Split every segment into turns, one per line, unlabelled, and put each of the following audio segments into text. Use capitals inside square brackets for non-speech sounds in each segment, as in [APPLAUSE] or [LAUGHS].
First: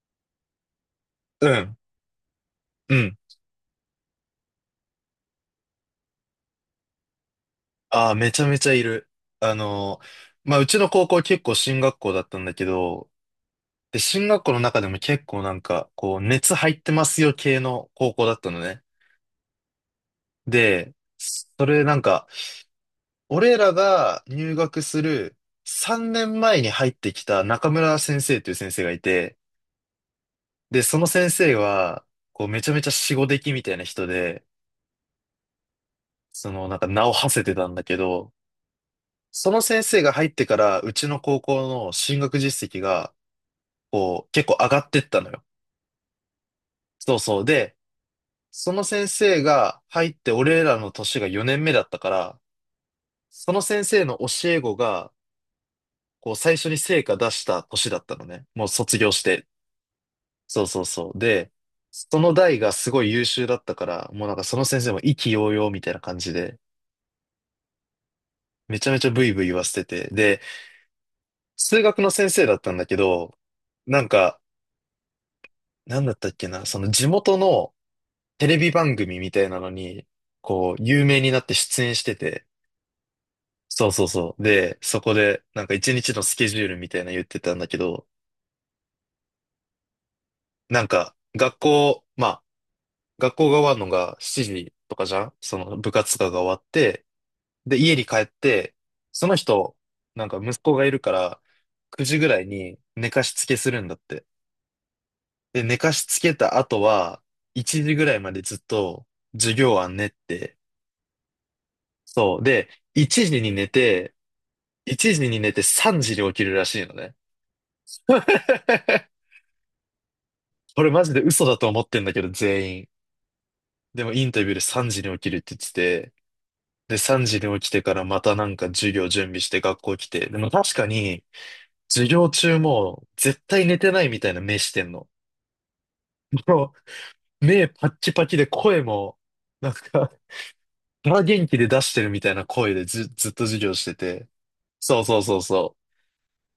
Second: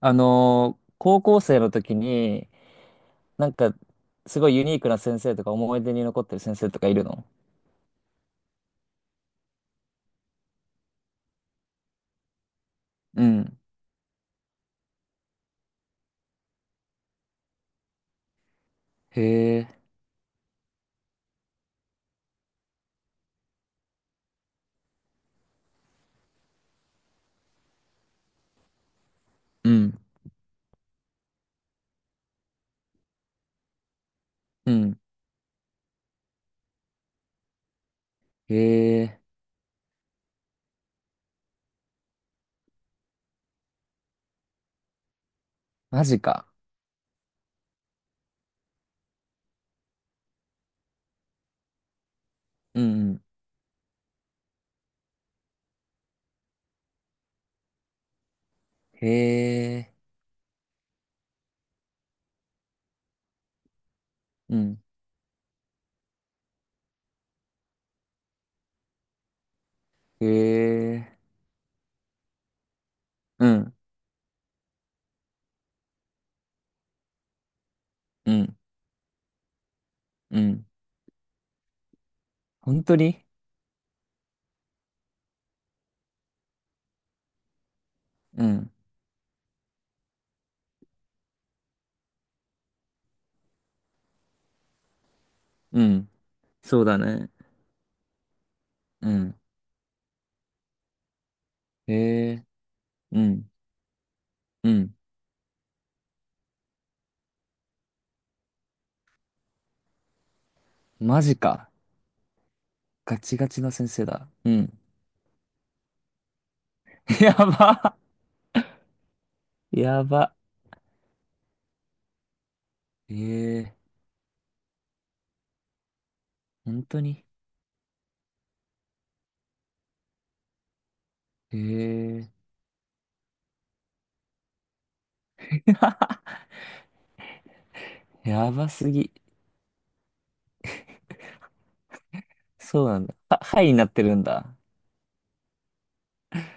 高校
う
生の
ん。
時に、
うん。
なんか、すごいユニークな先生とか思い出に残ってる先生とかいるの？
ああ、めちゃめちゃいる。あのまあ、うちの高校結構進学校だったんだけど、
うん。
で、進学校の中でも結構なんか、こう、熱入ってますよ系の高校だったのね。
へえ。
で、それなんか、俺らが入学する3年前に入ってきた中村先生という先生がいて、
うん。
で、その先生は、こう、めちゃめちゃ死後出来みたいな人で、
うん。
その、なんか名を馳せてたんだけど、
へえ。
その先生が入ってから、うちの高校の進学実績が、こう、結構上がってったのよ。
マジか。
そうそう。で、その先生が入って、俺らの年が4年目だったから、
うんうん。
その先生の教え子が、こう、最初に成果出した年だったのね。もう卒
へ
業して。
え。
そうそうそう。で、その代がすごい優秀だったから、もうなんかそ
う
の先
ん。
生も意気揚々みたいな感じで、めちゃめちゃブイブイ言わせてて。
へ
で、
え。
数学の先生だったんだけど、
うん。
なんか、なんだったっけな、その地元の
う
テ
ん。
レビ番組みたいなのに、
うん。
こう、有名になって出演してて、
本当に？
そうそうそう。で、そこで、なんか一日のスケジュールみたいなの言ってたんだけど、
うん。
なんか、まあ、学校が終わるのが7時とかじゃん、その
う
部
ん。
活とかが終わっ
そうだ
て、
ね。
で、家に帰って、
う
その
ん。
人、なんか息子がいるから、
へ
9時ぐら
え。
いに寝
う
かしつ
ん。
けするんだって。
うん。
で、寝かしつけた後は、1時ぐらいまでずっと授業は練って、
マジか。
そう。で、1
ガチ
時
ガ
に
チ
寝
の先生
て、
だ。うん。
1時に寝て3時に起きるらしいのね。
[LAUGHS] やば。
[LAUGHS]
やば。
これマジで嘘だと思ってんだけど、全員。
へえ。
でもインタビューで3時に起きるって言ってて、
本
で、
当に？
3時に起きてからまたなんか授業準備して学校来て、でも確かに、
へ
授
え。
業中も絶対寝てないみたいな目してんの。
[LAUGHS]
もう、目パッキパキで
やば
声
すぎ。
も、なんか、空元気で出してるみたいな声
そ
で、
うなん
ず、
だ。
ずっ
は、
と授
はいに
業し
なっ
て
てるん
て。
だ。
そうそうそうそ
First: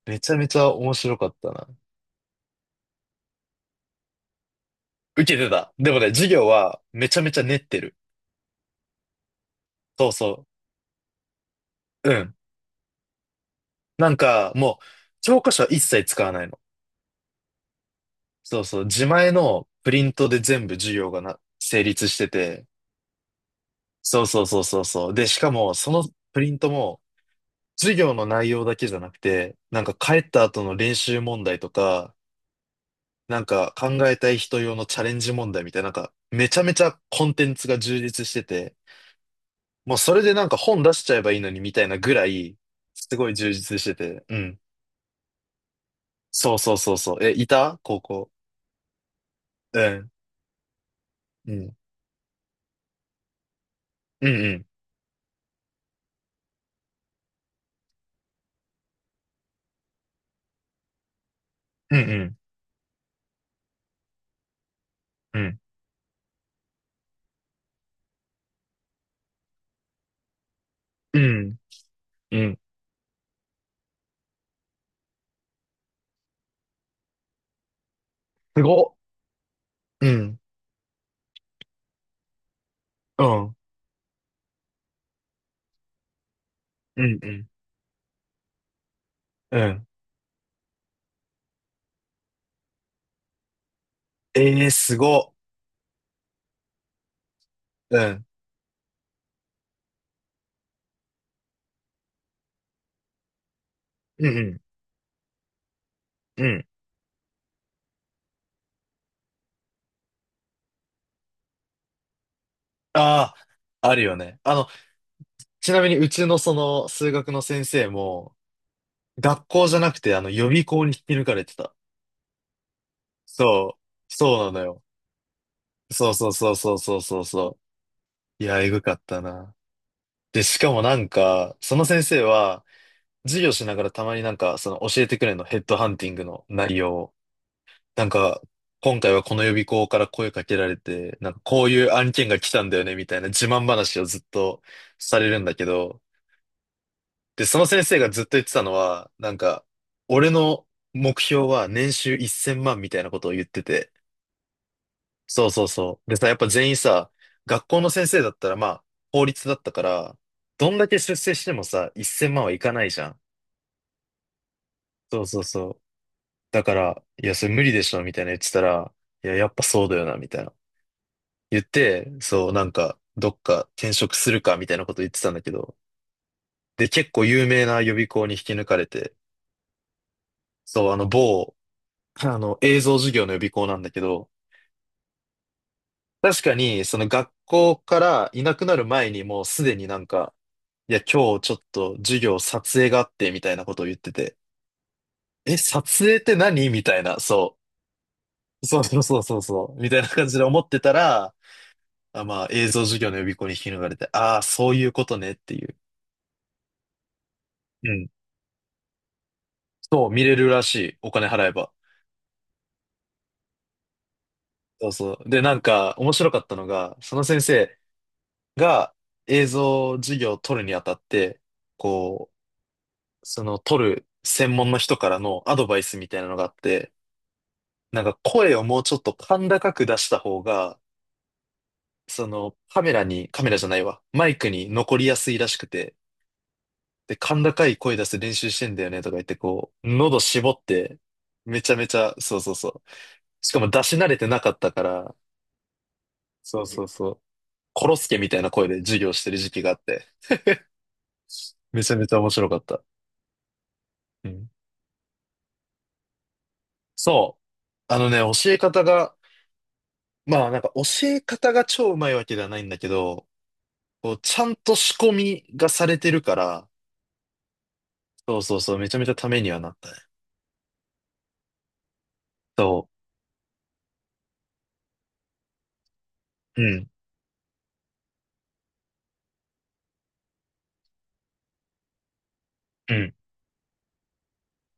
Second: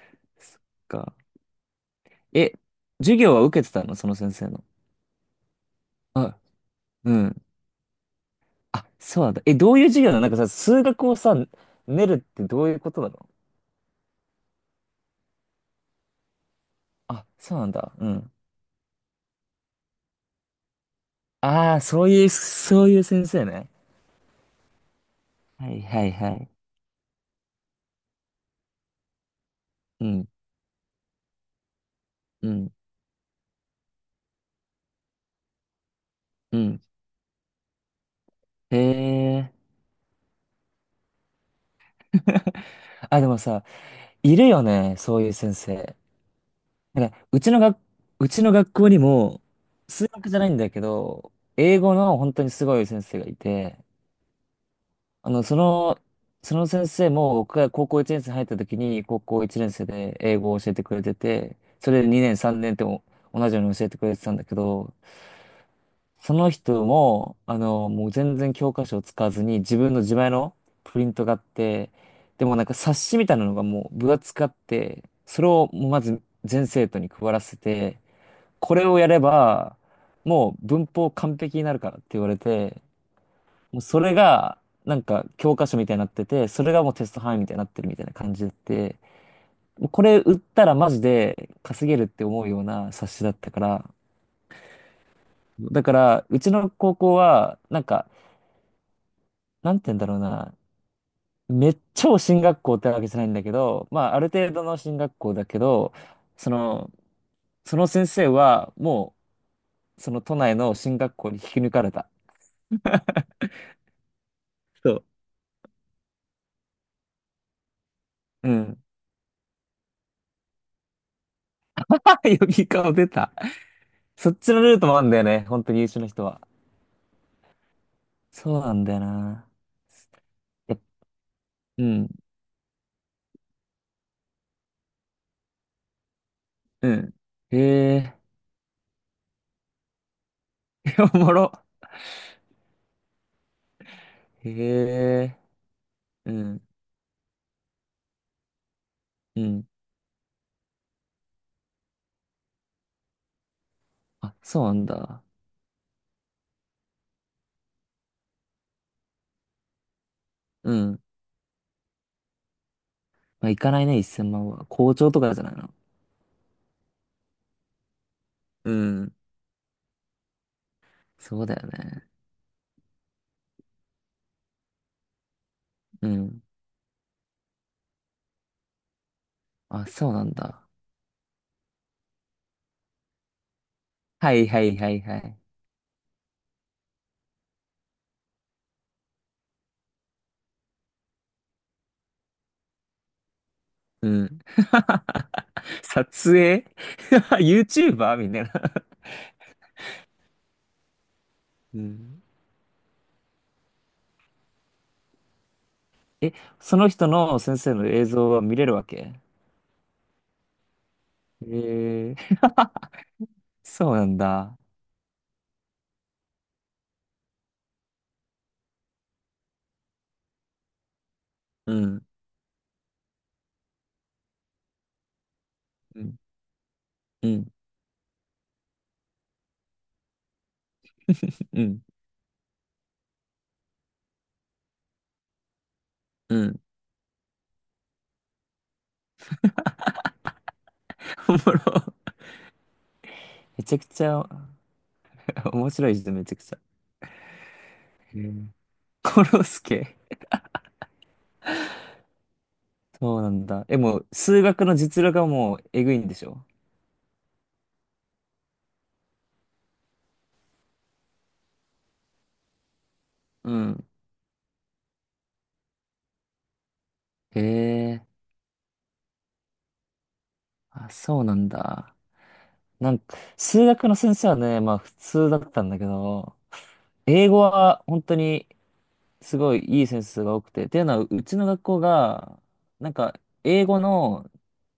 う。めちゃめ
そ
ち
っ
ゃ面
か。
白かったな。
え、授業は受けてたのその先生の？
受けてた。でもね、授
あ、
業はめ
う
ちゃめ
ん。
ちゃ練ってる。
あ、そうなんだ。え、どういう授
そ
業
う
なの？なんか
そ
さ、数学をさ、練
う。う
るっ
ん。
てどういうことなの？
なんか、もう、教科書は一切使わないの。
あ、そうなんだ。うん。
そうそう。自前のプリントで全部授業がな、
ああ、
成
そ
立
う
し
い
て
う、
て。
そういう先生ね。
そうそうそうそうそう。で、しか
は
も、
い
その
はいは
プ
い。
リントも、授業の内容だけじゃなくて、なんか
う
帰
ん、
った後の練習問題とか、
うん、
なんか考えたい人用のチャレンジ問題みたいな、なんか、め
う
ちゃめち
ん。
ゃコンテンツが充実してて、
へえ。
もうそれでなんか本出しちゃえばいいのにみたいなぐら
[LAUGHS]
い、す
あ、で
ごい
も
充
さ、
実してて。う
いる
ん。
よね、そういう先生。
そうそうそう
なん
そ
か、
う。え、いた高
う
校。
ちの学校にも、
う
数
ん。
学じゃないんだけど、
うん。
英語の本当にすごい先生がいて、
うんうん。
あの、その、その先生も僕が高校1年生入った時に、高校1年生で英語を教えてくれてて、そ
うんう
れで2
ん。
年3年っても同じように教えてくれてたんだけど、
うん。
その人も、あの、もう全然教科書を使わずに自分の自前のプリン
う
トがあっ
ん。
て、
う
でも
ん。
なんか冊子みたいなのがもう分厚くあって、それをもうまず全生徒に配らせて、
す
これ
ご
を
っ。
やれば、
うん。
もう文法完璧になるからって言われて、
うん。
もうそれが、なんか教科書みたいになってて、それがもう
う
テス
ん
ト
う
範囲み
ん。
たいになってるみたいな感じで、
うん。
もうこれ売ったらマジで稼げるって思うような冊子だったから、
ええー、すごっ。
だから、うちの高校は、なん
う
か、
ん。
なんて言うんだろうな、めっちゃ進学校ってわけじゃないんだけど、まあ、あ
う
る程
ん
度の進学校だけど、
うん。う
そ
ん。
の、その先生は、もう、その都内の進学校に引き抜かれた。
ああ、あるよね。
そう。
ちなみにうちのその数学の先生も、
うん。
学校じゃなくてあの予備校に引き抜かれてた。
ヨギ顔出た。
そう。
そっ
そうな
ちの
の
ルー
よ。
トもあるんだよね。本当に優秀な
そう
人
そう
は。
そうそうそうそうそう。い
そ
や、
う
え
な
ぐ
んだ
か
よ
った
な。
な。で、しか
やっ
もなんか、そ
う
の先
ん、
生は、授業しながらたまになんか、その教えてくれるの、ヘッドハンティングの内
う
容を。
ん。へ
なん
え、
か、今回はこの予備校から声かけられ
[LAUGHS]
て、
お
な
も
んか
ろ。
こういう案件が来たんだよね、みたいな自慢話をずっとされ
へえ、
るんだけど、
うん、
で、その先生がずっと言ってたのは、なん
う
か、
ん。
俺の目標は年収1000万みたいなことを言ってて、
あ、そうなんだ。
そうそうそう。でさ、やっぱ全員さ、学校の先生だったらまあ、法律だったから、ど
う
んだけ
ん。
出世してもさ、1000万はいかないじゃん。
まあ、行かないね、1000万は。校長と
そう
か
そ
じ
う
ゃない
そ
の？
う。だから、いや、それ無理でしょ、みたいな言ってた
う
ら、
ん。
いや、やっぱそうだよな、みたいな。
そうだ
言っ
よね。
て、そう、なんか、どっか転職するか、みたいなこと言ってたんだけど、
うん。
で、結構有名な予備校に引き抜かれて、
あ、そうなんだ。
そう、あの、某、[LAUGHS] あの、映像授業の予備校なんだけど、
はいはいはいはい。
確かに、その学校からいなくなる前にもうすでになんか、いや、今日ちょっと授業撮影があって、みたいなことを言っ
う
てて、
ん。
え、
[LAUGHS]
撮影っ
撮
て
影
何みたいな、
[LAUGHS]
そ
?YouTuber? みたいな。
う。そうそうそうそうそう、みたいな感じで思ってたら、
うん。
あ、まあ、映像授業の予備校に引き抜かれて、ああ、そういうことねっていう。
え、その人の先生の
う
映
ん。
像は見れるわけ？
そう、見れるらしい。お金払えば。
ええ、 [LAUGHS] そうなんだ。
そうそう。で、なんか、面白かったのが、その先生が映像授業を取るにあたって、
うん、
こう、その取る専門の人からのアドバイス
う
みた
ん、
いなのがあって、
うん、
なんか声をもうちょっと甲高く出した方が、
うん、
そのカメラに、カメラじゃないわ、マイクに残りやすいらしくて、
うん。
で、甲高い声出して練習してんだよねとか言って、こう、喉絞って、
[LAUGHS] おも
めちゃめ
ろ。
ちゃ、そうそうそう。しか
め
も
ちゃ
出
く
し
ち
慣れ
ゃ
てなかったから、
[LAUGHS] 面白い人めちゃくちゃ。
そうそうそう。コロス
う
ケみたいな
ん。
声で授業し
コ
てる
ロ
時
ス
期があっ
ケ。
て、めちゃめちゃ面白かった。
そうなんだ。え、もう、
う
数
ん。
学の実力がもう、えぐいんでしょ？
そう。あのね、教え方が、まあなんか教え方が超うまいわけではないんだけど、
うん、
こう、ちゃんと仕込みがされてるから、
へえ、
そうそうそう、めちゃめちゃためにはなったね。
あ、そうなんだ。
そ
なんか、数学の先生はね、まあ普通だったんだけど、
う。うん。
英語は本当にすごいいい先生が多くて、っていうのはうちの学校が、なん
うん。
か英語の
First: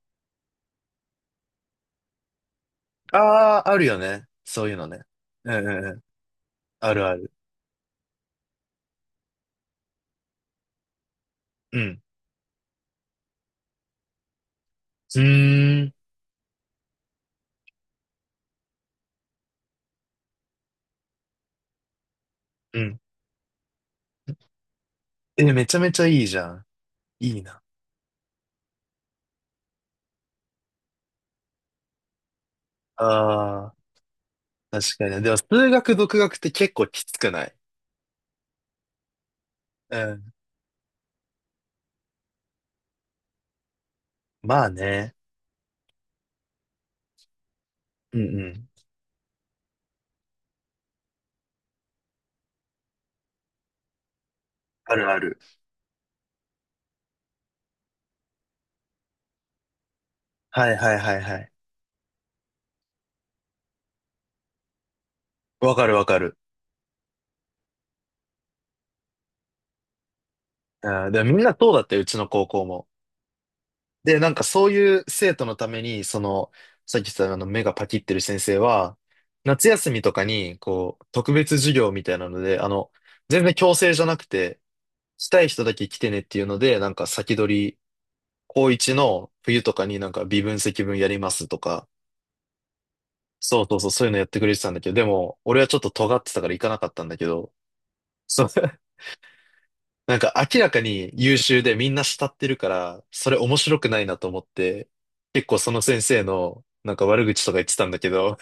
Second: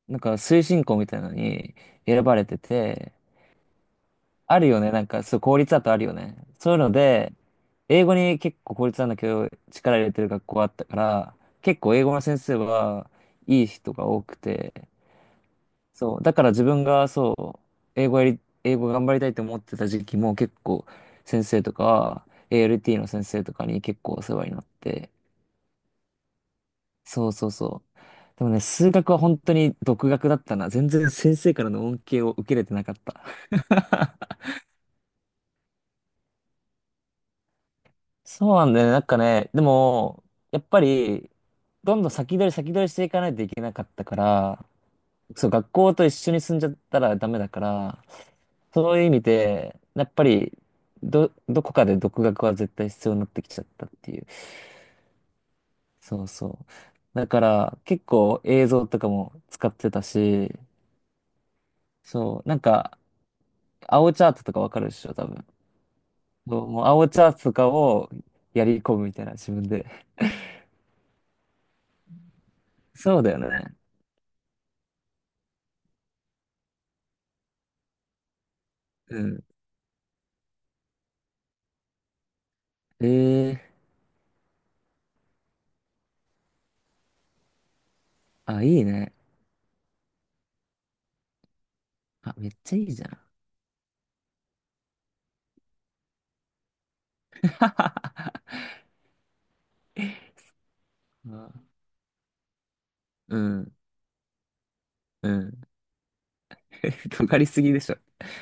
なんか推進校みたいなのに選ばれてて、
ああ、あるよね。
あ
そ
る
ういう
よ
の
ね。
ね。
なんか、そう、
う
公
ん
立
う
だ
ん
と
う
あ
ん。
るよね。そういうの
あるある。
で、英語に結構公立なんだけど、力入れてる学校あったから、
う
結構
ん。
英語の先生はいい人が多くて、
うーん。
そう、だから自分がそう、英語頑張りたいと思ってた時期も結構先生とか、
うん。
ALT の先生とかに結構お世話になって、
え、めちゃめちゃいいじゃん。
そう
いい
そう
な。
そう。でもね、数学は本当に独学だったな。全然先生からの恩恵を受けれてなかった。
ああ、
[LAUGHS]
確かに。でも、数学、独学って結構きつくない？
そうなんだよね。なんかね、で
う
も、
ん。
やっぱり、どんどん先取り先取りしていかないといけなかったか
ま
ら、
あね。
そう、学校と一緒に住んじゃったらダメだから、
うんうん。
そういう意味で、やっぱり、どこかで独学は絶対必要になってきちゃったっていう。
あるある。
そうそう。だから、結構映像とかも使ってたし、
はいはいはいはい。
そう、なんか、青チャートとかわかるでしょ、多分。
わかるわかる。
そう、もう青チャートとかをやり込むみたいな、自分で。
あー、でもみんなそうだって、うちの高校も。
そうだよね。
で、なんかそういう生徒のために、その、さっき言ったあの目がパキってる先生は、
うん。
夏休みとかに、こう、特別授業みたいなので、あの、全然
ええ
強制じゃなくて、したい人だけ来てねっていうので、なんか先取
ー、あ、
高
いい
一
ね。
の冬とかになんか微分積分やりますとか、
あ、めっちゃいいじゃん。
そうそうそう、そういうのやってくれてたんだけど、でも、俺はちょっと尖ってたから行かなかったんだけど、そう、[LAUGHS] なんか明らかに優秀
あ、
でみんな慕ってるから、そ
う
れ面
ん、
白くないなと思って、
う
結構
ん。
その先生のなんか
[LAUGHS]
悪
尖
口
り
とか
す
言っ
ぎ
て
で
たん
しょ。
だけど、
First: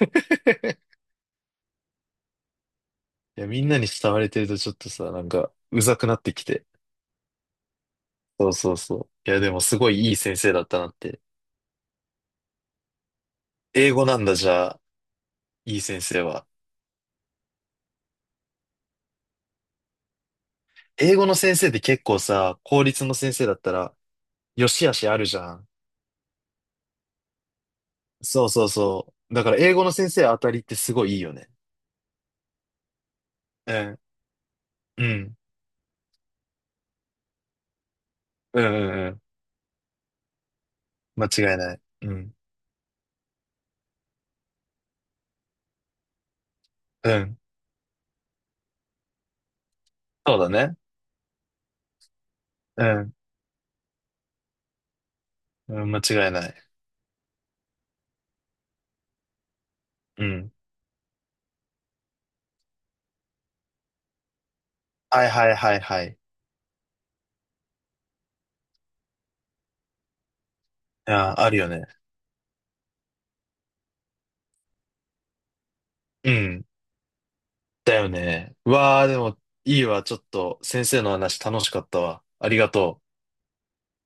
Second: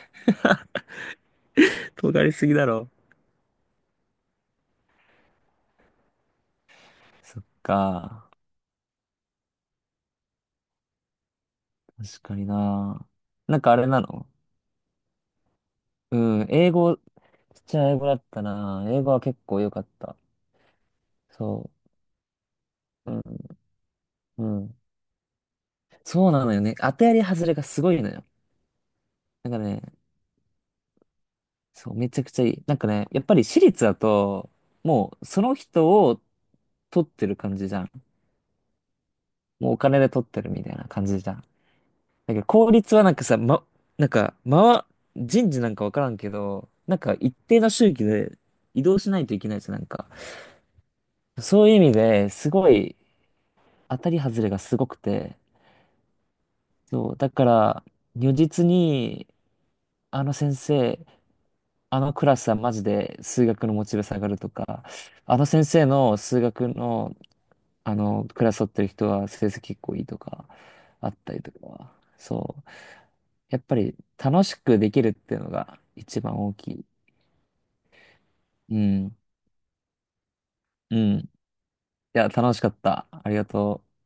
尖りすぎだろ。
[LAUGHS] いや、みんなに慕われてるとちょっとさ、なんかうざくなってきて。
そっか。
そうそうそう。いや、でもすごいいい先生だったなって。
確かにな。なんかあれ
英
な
語なん
の？
だ、じゃあ、いい先生
う
は。
ん、英語、ちっちゃい英語だったな。英語は結構良かった。
英語の先生
そ
って結構さ、公立
う。
の先生だったら、
うん、う
よ
ん。
しあしあるじゃん。
そうなのよね。当てやり外れがすごいのよ。
そうそうそう。だ
な
か
ん
ら
か
英
ね、
語の先生当たりってすごいいいよね。
そう、めちゃくちゃいい。なんかね、やっぱり私
う
立だ
ん、
と、
う
もう
ん、
その人を取ってる感じじゃん。
うん、うんうん、
もうお金で取ってるみたいな感じ
間
じゃん。
違いない。うん、
なんか効率はなんかさ、ま、なんか、ま、人事なんかわからんけど、なん
う
か一
ん。
定の周期で移動しないといけないですなんか。
そうだね。
そういう意味ですご
う
い
ん、
当たり外れがすごくて、
うん、間違いない。
そう、だから如実に、
う
あの
ん。
先生あのクラスはマジで数学のモチベ下がるとか、
はい
あの
はい
先
はい
生
はい。
の数学の、あのクラス取ってる人は成績結構いいとか、あった
あー、
り
あ
と
るよね。
か、そう。やっぱり楽しくできるっていうのが一
う
番大
ん。
きい。
だよね。う
う
わあ、
ん。
でも、いいわ。ちょっと、先
う
生の
ん。い
話楽しかったわ。
や、
あ
楽
り
しか
が
っ
と
た。
う。
ありがとう。